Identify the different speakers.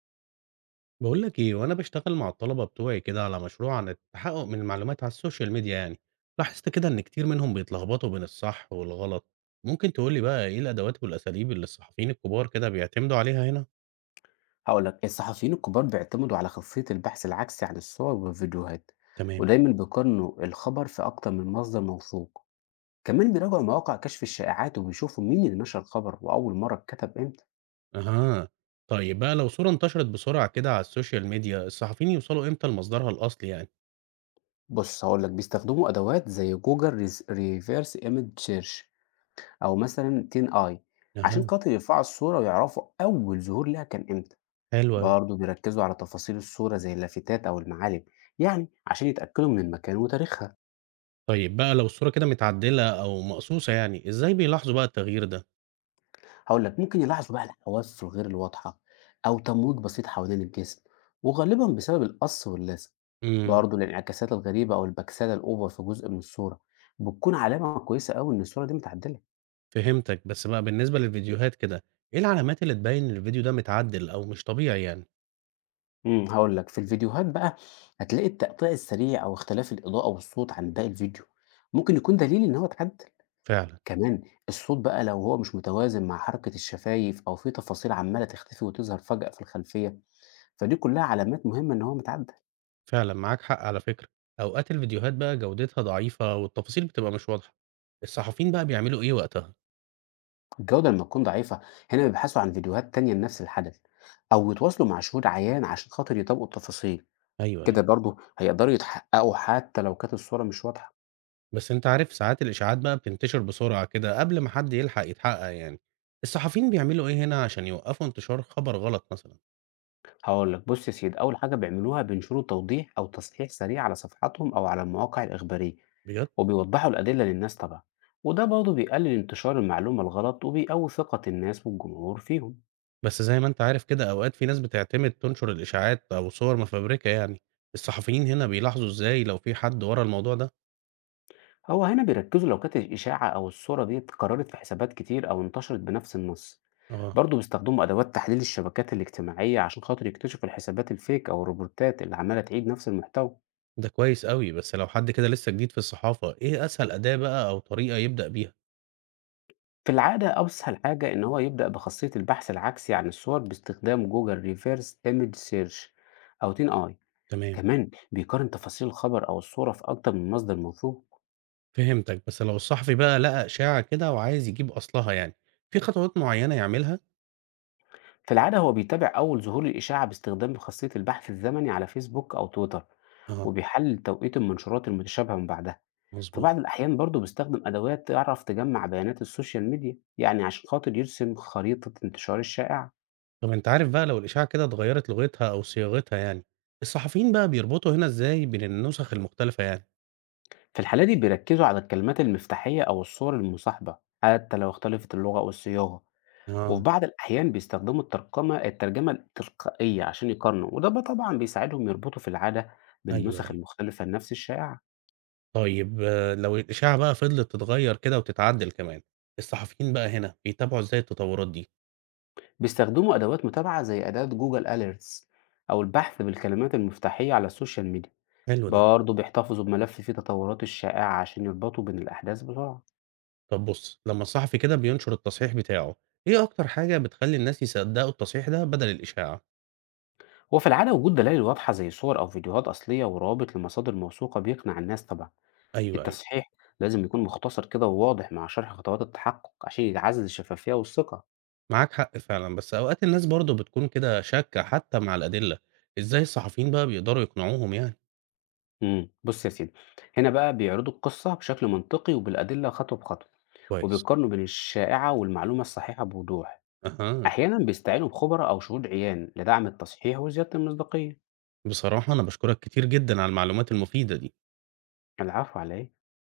Speaker 1: بقول لك ايه وانا بشتغل مع الطلبه بتوعي كده على مشروع عن التحقق من المعلومات على السوشيال ميديا يعني لاحظت كده ان كتير منهم بيتلخبطوا بين الصح والغلط. ممكن تقول لي بقى ايه الادوات والاساليب اللي الصحفيين الكبار كده بيعتمدوا عليها هنا؟
Speaker 2: هقول لك الصحفيين الكبار بيعتمدوا على خاصية البحث العكسي عن الصور والفيديوهات.
Speaker 1: تمام.
Speaker 2: ودايما بيقارنوا الخبر في أكتر من مصدر موثوق. كمان بيراجعوا مواقع كشف الشائعات وبيشوفوا مين اللي نشر الخبر وأول مرة اتكتب إمتى.
Speaker 1: اها. طيب بقى لو صوره انتشرت بسرعه كده على السوشيال ميديا الصحفيين يوصلوا امتى لمصدرها الاصلي يعني؟
Speaker 2: بص هقول لك بيستخدموا أدوات زي جوجل ريفيرس ايمج سيرش أو مثلا تين آي عشان
Speaker 1: اها.
Speaker 2: خاطر يرفعوا الصورة ويعرفوا أول ظهور لها كان إمتى.
Speaker 1: حلو قوي.
Speaker 2: برضه بيركزوا على تفاصيل الصورة زي اللافتات أو المعالم، يعني عشان يتأكدوا من المكان وتاريخها.
Speaker 1: طيب بقى لو الصوره كده متعدله او مقصوصه يعني ازاي بيلاحظوا بقى التغيير ده؟
Speaker 2: هاقول لك، ممكن يلاحظوا بقى الحواف الغير الواضحة أو تمويج بسيط حوالين الجسم، وغالبًا بسبب القص واللثة.
Speaker 1: إمم.
Speaker 2: برضه الانعكاسات الغريبة أو البكسلة الأوفر في جزء من الصورة بتكون علامة كويسة أوي إن الصورة دي متعدلة.
Speaker 1: فهمتك، بس بقى بالنسبة للفيديوهات كده، إيه العلامات اللي تبيّن إن الفيديو ده متعدِّل أو مش طبيعي يعني؟
Speaker 2: هاقول لك في الفيديوهات بقى هتلاقي التقطيع السريع أو اختلاف الإضاءة والصوت عن باقي الفيديو، ممكن يكون دليل إن هو اتعدل.
Speaker 1: فعلًا.
Speaker 2: كمان الصوت بقى لو هو مش متوازن مع حركة الشفايف أو في تفاصيل عمالة تختفي وتظهر فجأة في الخلفية، فدي كلها علامات مهمة إن هو متعدل.
Speaker 1: فعلًا معاك حق على فكرة، أوقات الفيديوهات بقى جودتها ضعيفة والتفاصيل بتبقى مش واضحة، الصحفيين بقى بيعملوا إيه وقتها؟
Speaker 2: الجودة لما تكون ضعيفة هنا بيبحثوا عن فيديوهات تانية لنفس الحدث أو يتواصلوا مع شهود عيان عشان خاطر يطبقوا التفاصيل.
Speaker 1: أيوه،
Speaker 2: كده
Speaker 1: أيوه.
Speaker 2: برضه هيقدروا يتحققوا حتى لو كانت الصورة مش واضحة.
Speaker 1: بس أنت عارف ساعات الإشاعات بقى بتنتشر بسرعة كده قبل ما حد يلحق يتحقق يعني، الصحفيين بيعملوا إيه هنا عشان يوقّفوا انتشار خبر غلط مثلًا؟
Speaker 2: هقول لك بص يا سيدي، أول حاجة بيعملوها بينشروا توضيح أو تصحيح سريع على صفحاتهم أو على المواقع الإخبارية
Speaker 1: بجد؟
Speaker 2: وبيوضحوا الأدلة للناس طبعا. وده برضه بيقلل انتشار المعلومة الغلط وبيقوي ثقة الناس والجمهور فيهم.
Speaker 1: بس زي ما أنت عارف كده أوقات في ناس بتعتمد تنشر الإشاعات أو صور مفبركة يعني، الصحفيين هنا بيلاحظوا إزاي لو في حد ورا الموضوع ده؟
Speaker 2: هو هنا بيركزوا لو كانت الإشاعة أو الصورة دي اتكررت في حسابات كتير أو انتشرت بنفس النص.
Speaker 1: آه.
Speaker 2: برضه بيستخدموا أدوات تحليل الشبكات الاجتماعية عشان خاطر يكتشفوا الحسابات الفيك أو الروبورتات اللي عمالة تعيد نفس المحتوى.
Speaker 1: ده كويس أوي، بس لو حد كده لسه جديد في الصحافة، إيه أسهل أداة بقى أو طريقة يبدأ بيها؟
Speaker 2: في العادة أسهل حاجة إن هو يبدأ بخاصية البحث العكسي عن الصور باستخدام جوجل ريفيرس ايمج سيرش أو تين آي.
Speaker 1: تمام.
Speaker 2: كمان بيقارن تفاصيل الخبر أو الصورة في أكتر من مصدر موثوق.
Speaker 1: فهمتك، بس لو الصحفي بقى لقى إشاعة كده وعايز يجيب أصلها يعني، في خطوات معينة يعملها؟
Speaker 2: في العادة هو بيتابع أول ظهور للإشاعة باستخدام خاصية البحث الزمني على فيسبوك أو تويتر،
Speaker 1: آه.
Speaker 2: وبيحلل توقيت المنشورات المتشابهة من بعدها. في
Speaker 1: مضبوط.
Speaker 2: بعض الأحيان برضه بيستخدم أدوات تعرف تجمع بيانات السوشيال ميديا يعني عشان خاطر يرسم خريطة انتشار الشائعة.
Speaker 1: طب أنت عارف بقى لو الإشاعة كده اتغيرت لغتها أو صياغتها يعني، الصحفيين بقى بيربطوا هنا إزاي بين النسخ المختلفة يعني؟
Speaker 2: في الحالة دي بيركزوا على الكلمات المفتاحية أو الصور المصاحبة حتى لو اختلفت اللغة أو الصياغة. وفي
Speaker 1: آه.
Speaker 2: بعض الأحيان بيستخدموا الترجمة التلقائية عشان يقارنوا، وده بقى طبعا بيساعدهم يربطوا في العادة
Speaker 1: أيوه
Speaker 2: بالنسخ
Speaker 1: أيوه.
Speaker 2: المختلفة لنفس الشائعة.
Speaker 1: طيب لو الإشاعة بقى فضلت تتغيّر كده وتتعدّل كمان، الصحفيين بقى هنا بيتابعوا إزاي التطورات دي؟
Speaker 2: بيستخدموا أدوات متابعة زي أداة جوجل أليرتس أو البحث بالكلمات المفتاحية على السوشيال ميديا.
Speaker 1: حلو ده.
Speaker 2: برضه بيحتفظوا بملف فيه التطورات الشائعة عشان يربطوا بين الأحداث بسرعة.
Speaker 1: طب بُص، لمّا الصحفي كده بينشر التصحيح بتاعه، إيه أكتر حاجة بتخلّي الناس يصدّقوا التصحيح ده بدل الإشاعة؟
Speaker 2: وفي العادة وجود دلائل واضحة زي صور أو فيديوهات أصلية ورابط لمصادر موثوقة بيقنع الناس طبعا.
Speaker 1: أيوه، أيوه.
Speaker 2: التصحيح لازم يكون مختصر كده وواضح مع شرح خطوات التحقق عشان يعزز الشفافية والثقة.
Speaker 1: معاك حق فعلًا، بس أوقات الناس برضه بتكون كده شاكة حتى مع الأدلة، إزاي الصحفيين بقى بيقدروا يقنعوهم يعني؟
Speaker 2: بص يا سيدي، هنا بقى بيعرضوا القصة بشكل منطقي وبالأدلة خطوة بخطوة،
Speaker 1: كويس.
Speaker 2: وبيقارنوا بين الشائعة والمعلومة الصحيحة بوضوح.
Speaker 1: أها.
Speaker 2: أحيانا بيستعينوا بخبراء أو شهود عيان لدعم التصحيح وزيادة المصداقية.
Speaker 1: بصراحة أنا باشكرك كتير جدًا على المعلومات المفيدة دي.
Speaker 2: العفو عليه.